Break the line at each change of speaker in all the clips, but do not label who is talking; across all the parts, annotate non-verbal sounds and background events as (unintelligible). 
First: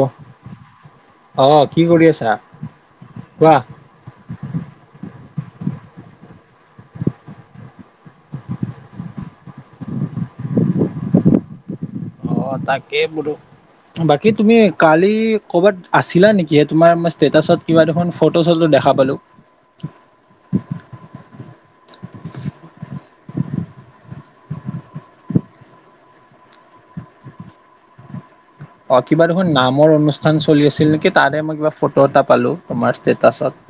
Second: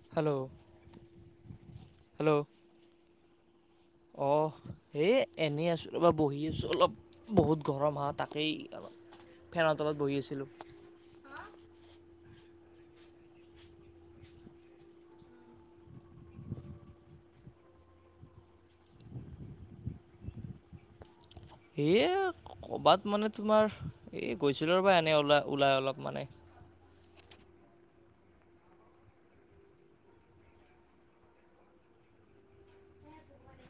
অ
hello
অ কি কৰি আছা কোৱা
অ এ (unintelligible) এনেই আছোঁ বা বহি আছোঁ অলপ বহুত গৰম হা তাকেই ফেনৰ তলত বহি আছিলোঁ
অ তাকেই বোলো বাকী তুমি কালি কৰ'বাত আছিলা নেকি তোমাৰ ষ্টেটাচত কিবা দেখোন ফটো দেখা পালো
এ ক'বাত মানে তোমাৰ এই গৈছিলো ৰবা এনে ওলাই ওলাই অলপ মানে
অ কিবা দেখোন নামৰ অনুষ্ঠান চলি আছিল নেকি তাতহে মই কিবা ফটো এটা পালো তোমাৰ ষ্টেটাচত (inaudible)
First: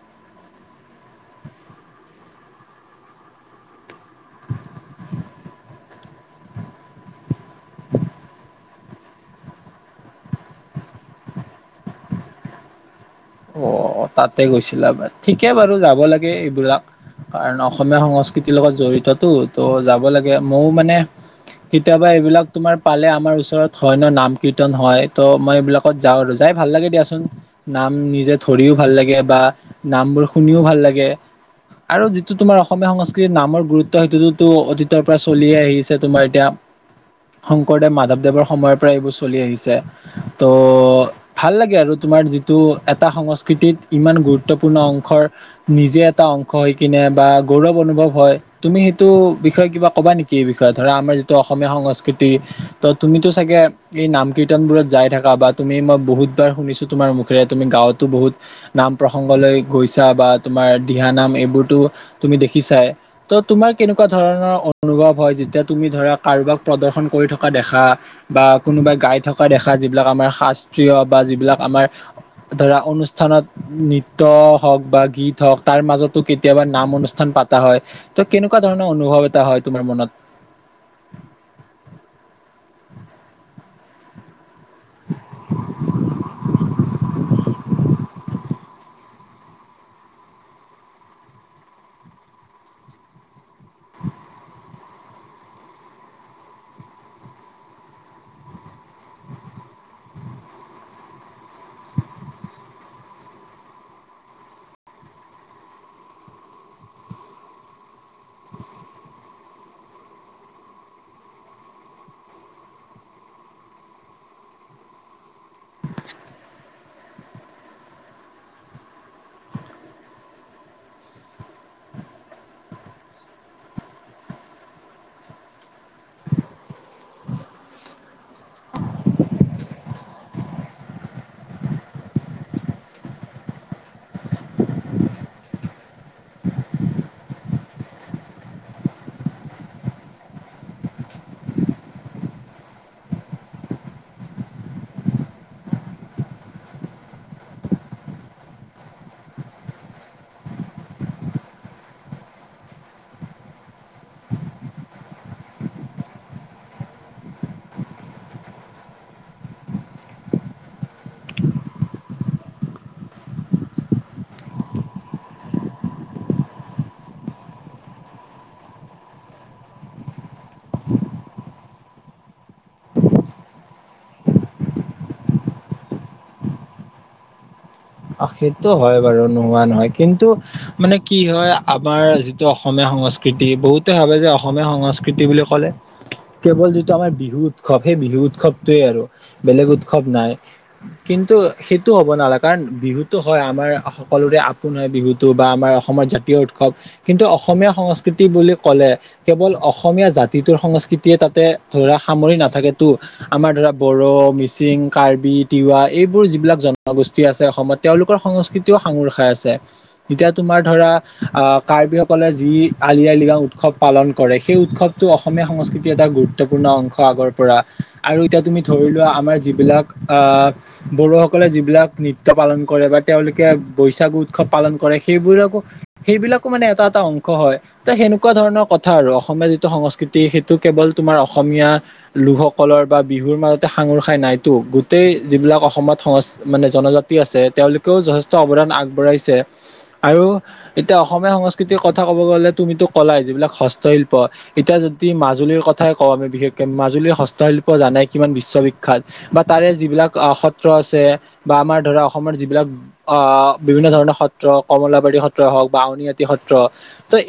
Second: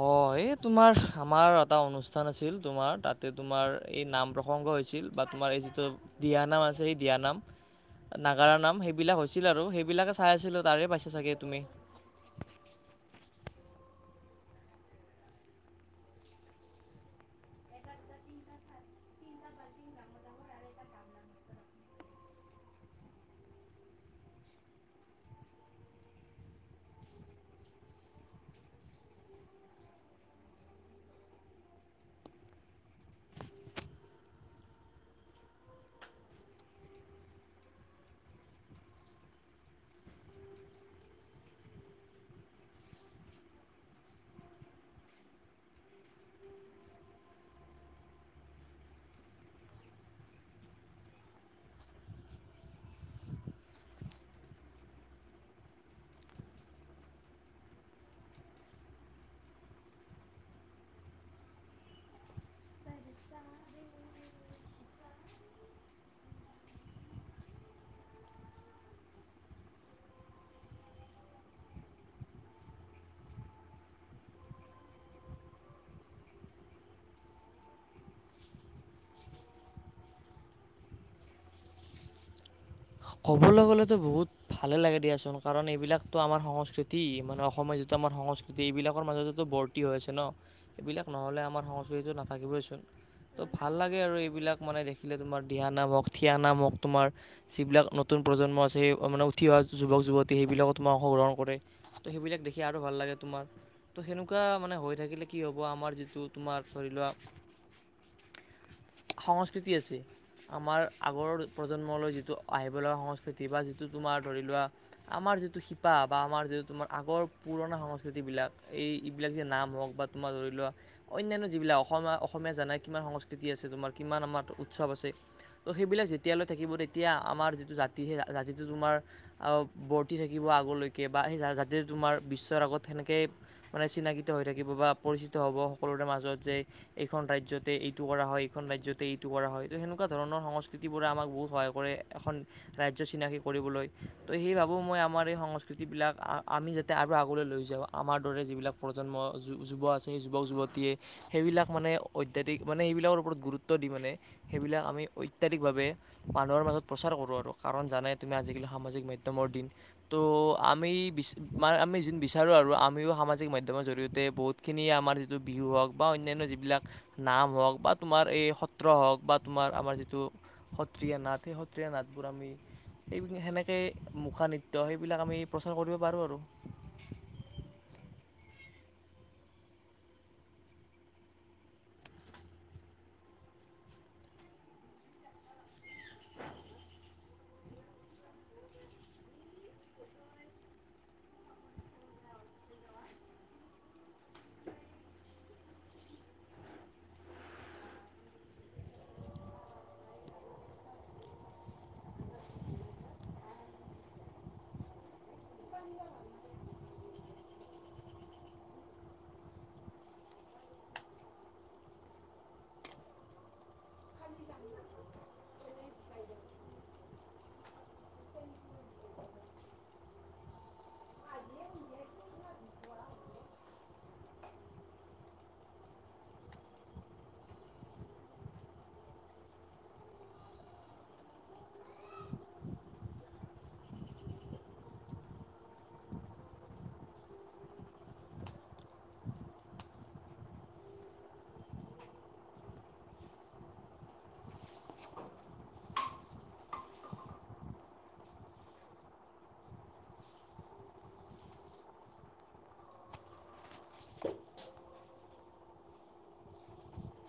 অ এই তোমাৰ আমাৰ এটা অনুষ্ঠান আছিল তোমাৰ তাতে তোমাৰ এই নাম প্ৰসং (unintelligible) হৈছিল বা তোমাৰ এই যিটো দিহা নাম আছে সেই দিহা নাম (unintelligible) নাগাৰা নাম সেইবিলাক হৈছিল আৰু সেইবিলাকে চাই আছিলো তাৰে পাইছা চাগে তুমি (unintelligible)
অ তাতে গৈছিলা ঠিকে বাৰু যাব লাগে এইবিলাক কাৰণ অসমীয়া সংস্কৃতিৰ লগত জড়িতটো ত' যাব লাগে ময়ও মানে কেতিয়াবা এইবিলাক তোমাৰ পালে আমাৰ ওচৰত হয় ন নাম কীৰ্তন হয় ত মই এইবিলাকত যাওঁ আৰু যাই ভাল লাগে দিয়াচোন নাম নিজ যে ধৰিও ভাল লাগে বা নামবোৰ শুনিও ভাল লাগে আৰু যিটো তোমাৰ অসমীয়া সংস্কৃতিৰ নামৰ গুৰুত্ব সেইটোতো অতীতৰ পৰা চলিয়ে আহিছে তোমাৰ এতিয়া শংকৰদেৱ মাধৱদেৱৰ সময়ৰ পৰা এইবোৰ চলি আহিছে ত' ভাল লাগে আৰু তোমাৰ যিটো (unintelligible) এটা সংস্কৃতিত ইমান গুৰুত্বপূৰ্ণ অংশৰ নিজে এটা অংশ হৈ কিনে বা গৌৰৱ অনুভৱ হয় তুমি সেইটো বিষয়ে কিবা কবা নেকি এই বিষয়ে ধৰা আমাৰ যিটো অসমীয়া সংস্কৃতি ত' তুমিতো চাগে এই নাম কীৰ্তনবোৰত যাই থাকা বা তুমি মই বহুতবাৰ শুনিছো তোমাৰ মুখেৰে তুমি গাঁওতো বহুত নাম প্ৰসংগলৈ গৈছা বা তোমাৰ দিহা নাম এইবোৰতো তুমি দে দেখিছাই ত'তোমাৰ কেনেকুৱা ধৰণৰ অনুভৱ হয় যেতিয়া তুমি ধৰা কাৰোবাক প্ৰদৰ্শন কৰি থকা দেখা বা কোনোবা গাই থকা দেখা যিবিলাক আমাৰ শাস্ত্ৰীয় বা যিবিলাক আমাৰ ধৰা অনুষ্ঠানত নৃত্য হক বা গীত হক তাৰ মাজতো কেতিয়াবা নাম অনুষ্ঠান পাতা হয় ত' কেনেকুৱা ধৰণৰ অনুভৱ এটা হয় তোমাৰ মনত? (inaudible)
ক'বলৈ গ'লেতো বহুত ভালে লাগে দিয়াচোন কাৰণ এইবিলাকতো আমাৰ সংস্কৃতি মানে অসমীয়া আমাৰ সংস্কৃতি এইবিলাকৰ মাজতেতো বৰ্তি হৈ আছে ন' এইবিলাক নহলে আমাৰ সংস্কৃতিটো নাথাকিবই চোন। ত' ভাল লাগে আৰু এইবিলাক মানে দেখিলে তোমাৰ দিহা নাম হক, থিয়া নাম হক তোমাৰ যিবিলাক নতুন প্ৰজন্ম আছে মানে উঠি অহা যুৱক -যুৱতী সেইবিলাকত মই অংশগ্ৰহণ কৰে ত' সেইবিলাক দেখ খিয়াৰো ভাল লাগে তোমাৰ। ত' সেনেকুৱা মানে হৈ থাকিলে কি হব আমাৰ যিটো তোমাৰ ধৰি লোৱা
(inaudible)
সংস্কৃতি আছে, আমাৰ আগৰ প্ৰজন্মলৈ যিটো আহিবলগা সংস্কৃতি বা যিটো তোমাৰ ধৰি লোৱা আমাৰ যিটো শিপা বা আমাৰ যিটো তোমাৰ আগৰ পুৰণা সংস্কৃতিবিলাক এই এইবিলাক যে নাম হওক বা তোমাৰ ধৰি লোৱা অন্যান্য যিবিলাক অসমীয়-অসমীয়া জানাই কিমান সংস্কৃতি আছে তোমাৰ কিমান আমাৰ উৎসৱ আছে। ত' সেইবিলাক যেতিয়ালৈ থাকিব তেতিয়া আমাৰ যিটো জাতি সেই জাতিটো তোমাৰ বৰ্তি থাকিব আগলৈকে বা সেই জাতিটো তোমাৰ বিশ্বৰ আগত সেনেকেই মানে চিনাকিত হৈ থাকিব বা পৰিচিত হ'ব সকলোৰে মাজত যে এইখন খন ৰাজ্যতে এইটো কৰা হয় এইখন ৰাজ্যতে এইটো কৰা হয় তো সেনেকুৱা ধৰণৰ সংস্কৃতি বোৰে আমাক বহুত সহায় কৰে। এখন ৰাজ্য চিনাকি কৰিবলৈ ত' সেই ভাবো মই আমাৰ এই সংস্কৃতিবিলাক আমি যাতে আৰু আগলৈ লৈ যাওঁ। আমাৰ দৰে যিবিলাক প্ৰজন্ম যু- যুৱ আছে সেই যুৱক -যুৱতীয়ে সেইবিলাক মানে অত্যাধিক মানে সেইবিলাকৰ ওপৰত গুৰুত্ব দি মানে সেইবিলাক আমি অত্যাধিকভাৱে মানুহৰ মাজত প্ৰচাৰ কৰোঁ আৰু কাৰণ জানাই তুমি আজিকালি সামাজিক মাধ্যমৰ দিন। ত' আমি আমি যিন বিচাৰোঁ আৰু আমিও সামাজিক মাধ্যমৰ জৰিয়তে বহুতখিনি আমাৰ যিটো বিহু হ'ক বা অন্যান্য যিবিলাক নাম হওক বা তোমাৰ এই সত্ৰ হওক বা তোমাৰ আমাৰ যিটো সত্ৰীয়া নাট এ হওক সত্ৰীয়া নাটবোৰ আমি এই সেনেকেই মুখা নৃত্য সেইবিলাক আমি প্ৰচাৰ কৰিব পাৰোঁ আৰু।
(inaudible) অহ, সেইটো হয় বাৰু নোহোৱা নহয় কিন্তু মানে কি হয় আমাৰ যিটো অসমীয়া সংস্কৃতি বহুতে ভাবে যে অসমীয়া সংস্কৃতি বুলি ক'লে কেৱল যিটো আমাৰ বিহু উৎসৱ সেই বিহু উৎসৱটোৱে আৰু বেলেগ উৎসৱ নাই। কিন কিন্তু সেইটো হ'ব নালাগে কাৰণ বিহুতো হয় আমাৰ সকলোৰে আপোন হয় বিহুতো বা আমাৰ অসমৰ জাতীয় উৎসৱ। কিন্তু অসমীয়া সংস্কৃতি বুলি কলে কেৱল অসমীয়া জাতিটোৰ সংস্কৃতিয়ে তাতে ধৰা সামৰি নাথাকে টো আমাৰ ধৰা বড়ো, মিচিং, কাৰ্বি, তিৱা এইবোৰ যিবিলাক জনগোষ্ঠী আছে অসমত তেওঁলোকৰ সংস্কৃতিও সাঙুৰ খাই আছে। এতিয়া তোমাৰ ধৰা কাৰ্বিসকলে যি আলি আই লৃগাও উৎসৱ পালন কৰে সেই উৎসৱটো অসমীয়া সংস্কৃতিৰ এটা গুৰুত্বপূৰ্ণ অংশ আগৰ পৰা। আৰু এতিয়া তুমি ধৰি লোৱা আমাৰ যিবিলাক আহ বড়োসকলে যিবিলাক নৃত্য পালন কৰে বা তেওঁলোকে বৈছাগু উৎসৱ পালন কৰে সেইবোৰ আকৌ সেইবিলাকো মানে এটা- এটা অংশ হয়। ত' সেনেকুৱা ধৰণৰ কথা আৰু অসমীয়া যিটো সংস্কৃতি সেটো কেৱল তোমাৰ অসমীয়া লোকসকল বা বিহুৰ মাজতে সাঙুৰ খাই নাইতো গোটেই যিবিলাক অসমত সংচ মানে জনজাতি আছে তেওঁলোকেও যথেষ্ট অৱদান আগবঢ়াইছে আৰু এতিয়া অসমীয়া সংস্কৃতিৰ কথা ক'ব গ'লে তুমিতো কলাই যিবিলাক হস্তশিল্প এতিয়া যদি মাজুলীৰ কথাই কওঁ আমি বিশেষকে মাজুলীৰ হস্তশি শিল্প জানাই কিমান বিশ্ববিখ্যাত বা তাৰে যিবিলাক সত্ৰ আছে বা আমাৰ ধৰা অসমৰ যিবিলাক আহ বিভিন্ন ধৰণৰ সত্ৰ কমলাবাৰী সত্ৰই হওক বা আউনআতি সত্ৰ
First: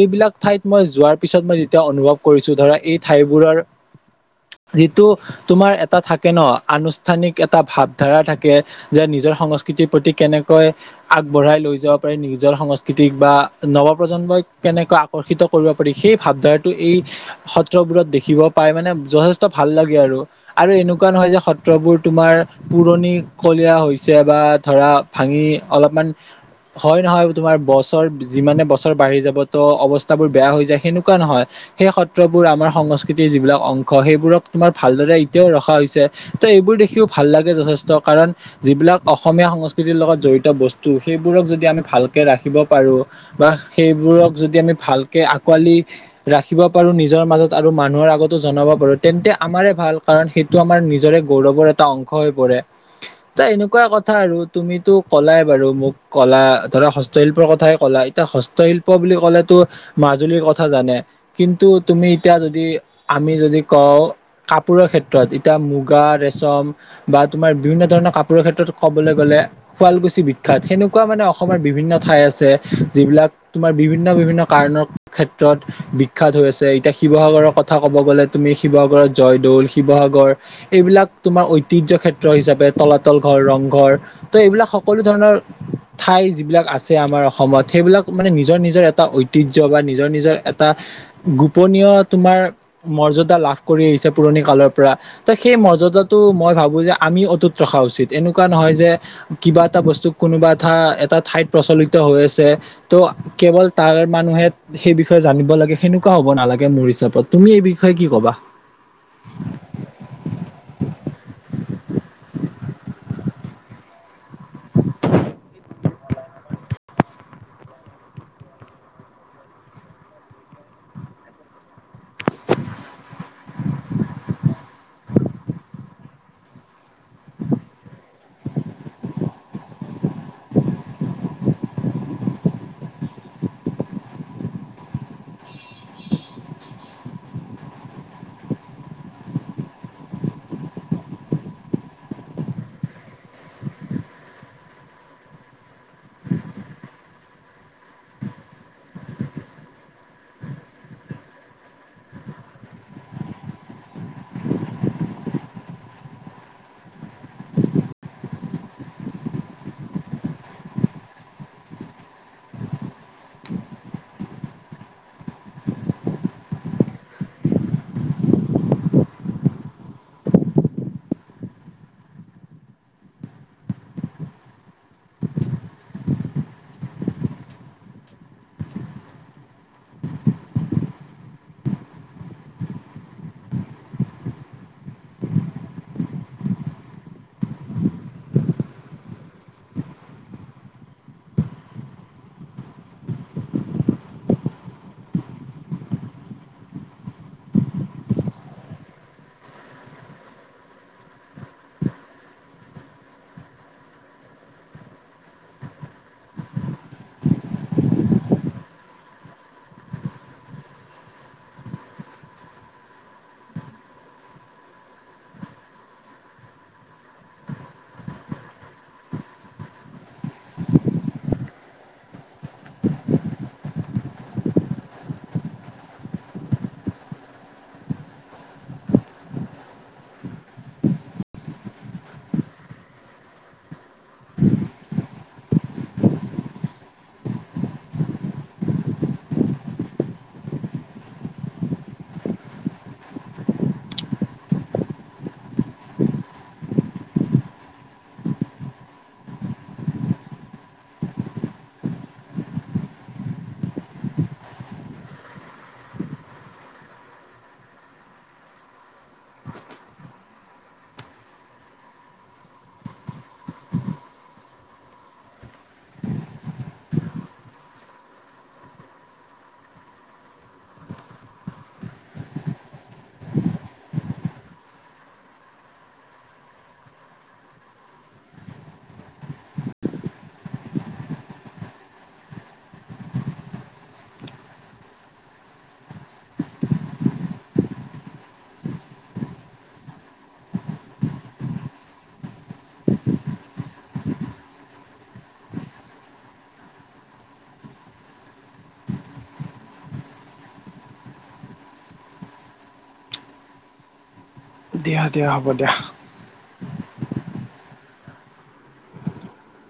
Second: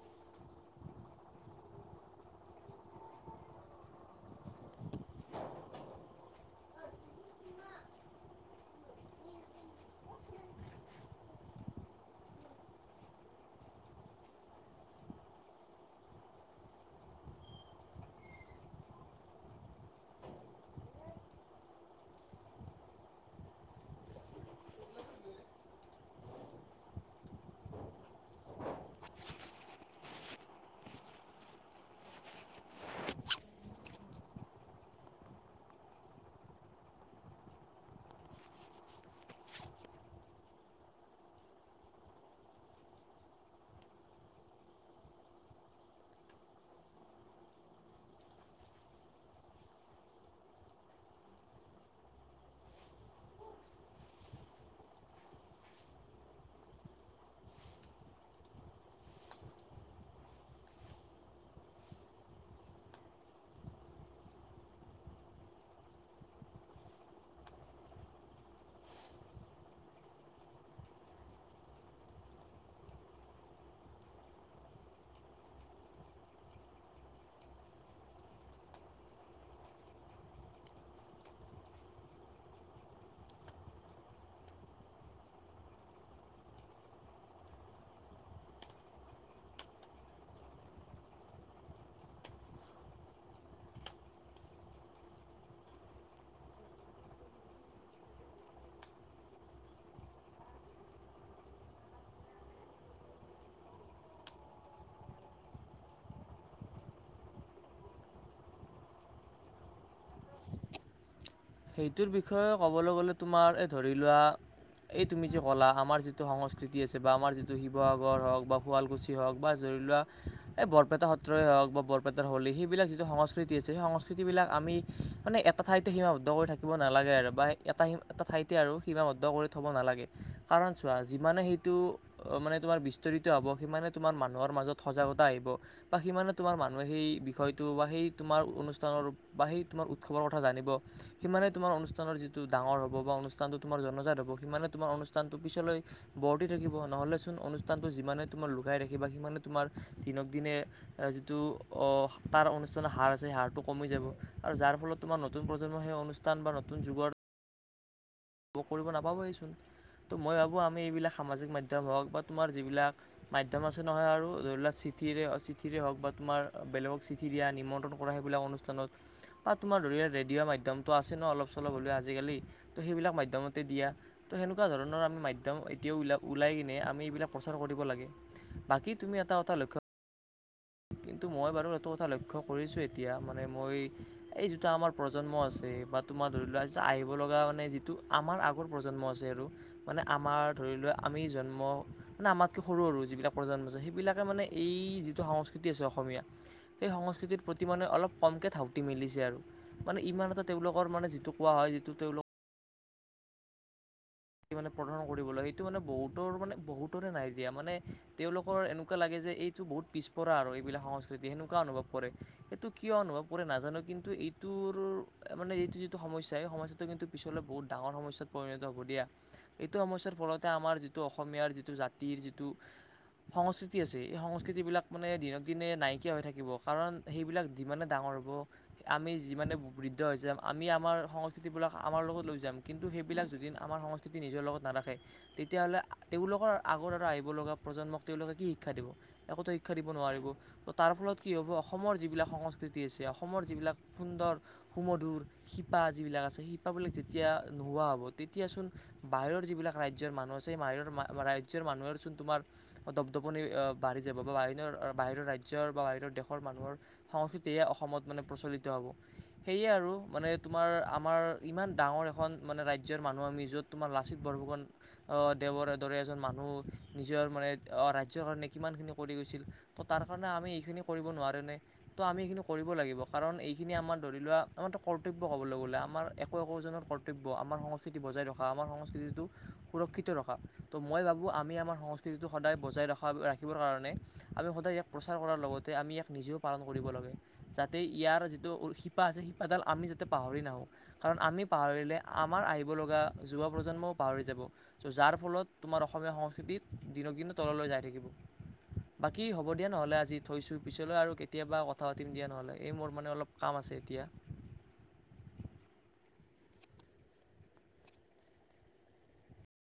এইবিলাক ঠাইত মই যোৱাৰ পিছত মই যেতিয়া অনুভৱ কৰিছো ধৰা এই ঠাইবোৰৰ যিটো তোমাৰ এটা থাকে ন'আনুষ্ঠানিক এটা ভাৱধাৰা থাকে যে নিজৰ সংস্ক স্কৃতিৰ প্ৰতি কেনেকৈ আগবঢ়াই লৈ যাব পাৰি নিজৰ সংস্কৃতিক বা নৱ প্ৰজন্মই কেনেকৈ আকৰ্ষিত কৰিব পাৰি সেই ভাৱধাৰাটো এই সত্ৰবোৰত দেখিব পাই মানে যথেষ্ট ভাৱ ভাল লাগে আৰু আৰু এনেকুৱা নহয় যে সত্ৰবোৰ তোমাৰ পুৰণি কলীয়া হৈছে বা ধৰা ভাঙি অলপমান হয় নহয় তোমাৰ বছৰ যিমানে বছৰ বাঢ়ি যাবতো অৱস্থাবোৰ বেয়া হৈ যায় সেনেকুৱা নহয়। সেই সত্ৰবোৰ আমাৰ সংস্কৃতিৰ যিবিলাক অংশ সেইবোৰক তোমাৰ ভালদৰে এতিয়াও ৰখা হৈছে ত এইবোৰ দেখিও ভাল লাগে যথেষ্ট কাৰণ যিবিলাক অসমীয়া সংস্কৃতিৰ লগত জড়িত ত বস্তু সেইবোৰক যদি আমি ভাল কে ৰাখিব পাৰো বা সেইবোৰক যদি আমি ভালকে পোৱালি ৰাখিব পাৰো নিজৰ মাজত আৰু মানুহৰ আগত জনাব পাৰো তেন্তে আমাৰে ভাল কাৰণ সেই টো আমাৰ নিজৰে গৌৰৱৰ এটা অংশ হৈ পৰে ত এনেকুৱা ক। কথা আৰু তুমিতো ক'লাই বাৰু মোক ক'লা ধৰা হস্তশিল্পৰ কথাই ক'লা এতিয়া হস্তশিল্প। ক'লে টো মাজুলীৰ কথা জানে, কিন্তু তুমি এতিয়া যদি আমি যদি কওঁ। কাপোৰৰ ক্ষেত্ৰত এতিয়া মুগা ৰেচম বা তোমাৰ বিভিন্ন ধৰণৰ কাপোৰৰ ক্ষেত্ৰত। ক'বলৈ গ'লে শুৱালকুছি বিখ্যাত সেনেকুৱা মানে অসমৰ বিভিন্ন ঠাই আছে যিবিলাক তোমাৰ। বিভিন্ন বিভিন্ন কাৰণৰ ক্ষেত্ৰত বিখ্যাত হৈ আছে এতিয়া শিৱসাগৰৰ কথা ক'ব গ'লে তুমি শিৱ। শিৱসাগৰত জয়দৌল শিৱসাগৰ এইবিলাক তোমাৰ ঐতিহ্য ক্ষেত্ৰ হিচাপে তলাতল ঘৰ ৰং। গড় ত' এইবিলাক সকলো ধৰণৰ। ঠাই যিবিলাক আছে আমাৰ অসমত সেইবিলাক মানে নিজৰ নিজৰ এটা ঐতিহ্য বা নিজৰ নিজৰ এটা। গোপনীয় তোমাৰ, মৰ্যদা লাভ কৰি আহিছে পুৰণি কালৰ পৰা ত সেই মৰ্যদা। তো মই ভাবো যে আমি অটুত ৰখা উচিত এনেকুৱা। এনেকোৱা নহয় যে, কিবা এটা বস্তু কোনোবা এটা এটা ঠাইত প্ৰচলিত হৈ আছে ত'। কেৱল তাৰ মানুহে সেই বিষয়ে জানিব লাগে সেনেকুৱা হ'ব নালাগে মোৰ হিচাপত তুমি এই বিষয়ে কি ক'বা। (unintelligible)
সেইটোৰ বিষয়ে ক'বলৈ গ'লে তোমাৰ এই ধৰি লোৱা। এই তুমি যে ক'লা আমাৰ যিটো সংস্কৃতি আছে বা আমাৰ যিটো শিৱসাগৰ হওক বা শুৱালকুছি হওক বা য। লোৱা এই বৰপেটা সত্ৰই হওক বা বৰপেটাৰ হলী সেইবিলাক যিটো সংস্কৃতি আছে সেই সংস্কৃতি বিলাক আমি। মানে এটা ঠাইতে সিমা। থাকিব নালাগে আৰু এটা এ ঠাইতে আৰু সীমাবদ্ধ কৰি নালাগে কাৰণ চোৱা। সে সেইটো অ মানে তোমাৰ বিস্তৰিত হব সিমানে তোমাৰ মানুহৰ মাজত সজাগতা আহিব বা সি। তোমাৰ মানুহে, সেই বিষয়টো বা সেই তোমাৰ অনুষ্ঠানৰ বা সেই তোমাৰ উৎসৱৰ কথা জানিব। সিমানে তোমাৰ অনুষ্ঠানৰ যিটো ডাঙৰ হ'ব বা অনুষ্ঠানটো তোমাৰ জনজাত হ'ব সিমানে তোমাৰ অনুষ্ঠানটো পিছলৈ। বৰ্তি থাকিব নহ'লেচোন অনুষ্ঠানটো যিমানে তোমাৰ লুকাই ৰাখিবা সিমান তোমৰ দিনক দি। যিটো অ তাৰ অনুষ্ঠানৰ হাৰ আছে সেই হাৰটো কমি যাব আৰু যাৰ ফলত তোমাৰ নতুন প্ৰজন্ম সেই। স্থান বা নতুন যুগৰ। কৰিব নাপাবহিচোন। ত' মই ভাবো আমি এইবিলাক সামাজিক মাধয়ম হওঁক বা তোমাৰ যিবিলাক মাধ্য়ম আছে নহয় আৰু ধৰি ল। চিঠিৰে অ চিঠিৰে হওওঁক বা তোমাৰ বেলেগক চিঠি দিয়া নিমন্ত্ৰণ কৰা সেইবিলাক অনুষ্ঠানত। বা তোমাৰ ধৰি ৰেডিঅ' মাধ্মটো আছে ন অলপ চলপ হলেও আজিকালি ত সেইবিলাক ম। মাধ্যমতে দিয়া ত' সেনেকুৱা ধৰণৰ আমি মাধ্যম এতিয়াওল ওলাই কিনে আমি এইবিলাক প্ৰচাৰ কৰিব লাগে। বাকী তুমি এটা কথা লক্ষ্য।
(unintelligible)
কিন্তু মই বাৰু এইটো কথা লক্ষ্য কৰিছো এতিয়া মানে মই এই জোতা আমাৰ প্ৰজন্ম আছে বা। ধৰি লোৱা আমি আহিব লগা মানে যিটো আমাৰ আগৰ প্ৰজন্ম আছে আৰু মানে আমাৰ ধৰি লোৱা আমি। আমি জন্ম আতক সৰু সৰু যিলাকন সবিলাকে মানে যিটো। অসম সেই সংস্কৃতিৰ প্ৰতি মানে অলপ কমকে ধাউতি মেলিছে আৰু মানে ইমান এ। তেওঁলোকৰ মানে যিটো কোৱা হয় যিটো তেওঁলোক। মানে প্ৰদাৰন কৰিব লাগে সেইটো মানে বহুতৰ মানে বহুতৰে নাই দিয়া মানে তেওঁলোকৰ এনেকুৱা লাগে। যে এইটো বহুত পিছপৰা আৰু এইবিলাক সংস্কৃতি সেনেকুৱা অনুভৱ কৰে এইটো কিয় অনুভৱ কৰে নাজানো কিন্তু। এইটোৰ মানে এইটো যিটো সমস্যা এই সমস্যাটো কিন্তু পিছলৈ বহুত ডাঙৰ সমস্যাত পৰিণত হ'ব দিয়া। এইটো সমস্যাৰ ফলতে আমাৰ যিটো অসমীয়াৰ যিটো জাতিৰ যিটো। সংস্কৃতি আছে এই সংস্কৃতি বিলাক মানে দিনক দিনে নাইকিয়া হৈ থাকিব কাৰণ সেইবিলাক যিমানে ডাঙৰ। আমি যি বৃদ্ধ আমি আমাৰ সংস্কৃতিবিলাক আমাৰ লগত লৈ যাম কিন্তু সেই। এইবাক যদিন আমাৰ সম। যদি নিজৰ লগত নাৰাখে তেতিয়াহ'লে তেওঁলোকৰ আগৰ আৰু আহিবলগা প্ৰজন্মক তেওঁলোক কি শিক্ষা দিব। একোতো শিক্ষা দিব নোৱাৰিব ত তাৰ ফলত কি হ'ব অসমৰ যিবিলাক সংস্কৃতি আছে অসমৰ যিবিলাক। সুন্দৰ সুমধুৰ শিপা যিবিলাক আছে শিপাবিলাক যেতিয়া নোহোৱা হ'ব তেতিয়াচোন। বাহিৰৰ যিবিলাক ৰাজ্যয়ৰ মানুহ আছে সেই বাহিৰৰ ৰাজ্যৰ মানুহেচোন তোমাৰ দপদপনি। বাঢ়ি যাব বা বাহিৰ বাহিৰৰ ৰাজ্যৰ বা বাহিৰৰ দেশৰ মানুহৰ সংস্কৃতিয়ে অসমত মানে প্ৰচলিত। সেই আৰু মানে তোমাৰ আমাৰ ইমান ডাঙৰ এখন মানে ৰাজৰ মানুহ আমি য'ত। তোমাৰ লাচিত বৰফুকন আহ দেৱৰ দৰে এজন মানুহ নিজৰ মানে ৰাজ্যৰ কাৰণে কিমান। কিমান খিনি কৰি গৈছিল ত তাৰ কাৰণে আমি কৰিব নোৱাৰোঁ নে ত আমি এইখিনি কৰিব লাগিব কাৰণ এইখিনি। আমাৰ ধৰি লোৱা আমাৰটা কৰ্তব্য, ক'বলৈ গলে আমাৰ একো একোনৰ কৰ্তব্য আমাৰ সংস্কৃতি বজাই ৰখা। আমাৰ সংস্কৃতিটো সুৰক্ষিত ৰখা ত' মই ভাবোঁ আমি আমাৰ সংস্কৃতিটো সদায় বজাই ৰখাৰ। ৰাখিবৰ কাৰণে আমি সদায় ইয়াক প্ৰচাৰ কৰাৰ লগতে আমি ইয়াক নিজেও পালন কৰিব লাগে যাতে ইয়াৰ। যিটো শিপা আছে শিপাডাল আমি যাতে পাহৰি নাহোঁ কাৰণ আমি পাহৰিলে আমাৰ আহিবলগা। যুৱ প্ৰজন্মও পাহৰি যাব। যাৰ ফলত তোমাৰ অসমীয়া সংস্কৃতিত দিনক দিনে তললৈ যাই থাকিব।
(inaudible)
বাকী হ'ব দিয়া নহলে আজি থৈছোঁ। পিছলৈ আৰু কেতিয়াবা কথা পাতিম দিয়া নহলে, এই মোৰ মানে অলপ কাম আছে। এতিয়া।
দিয়া দিয়া হ'ব দিয়া।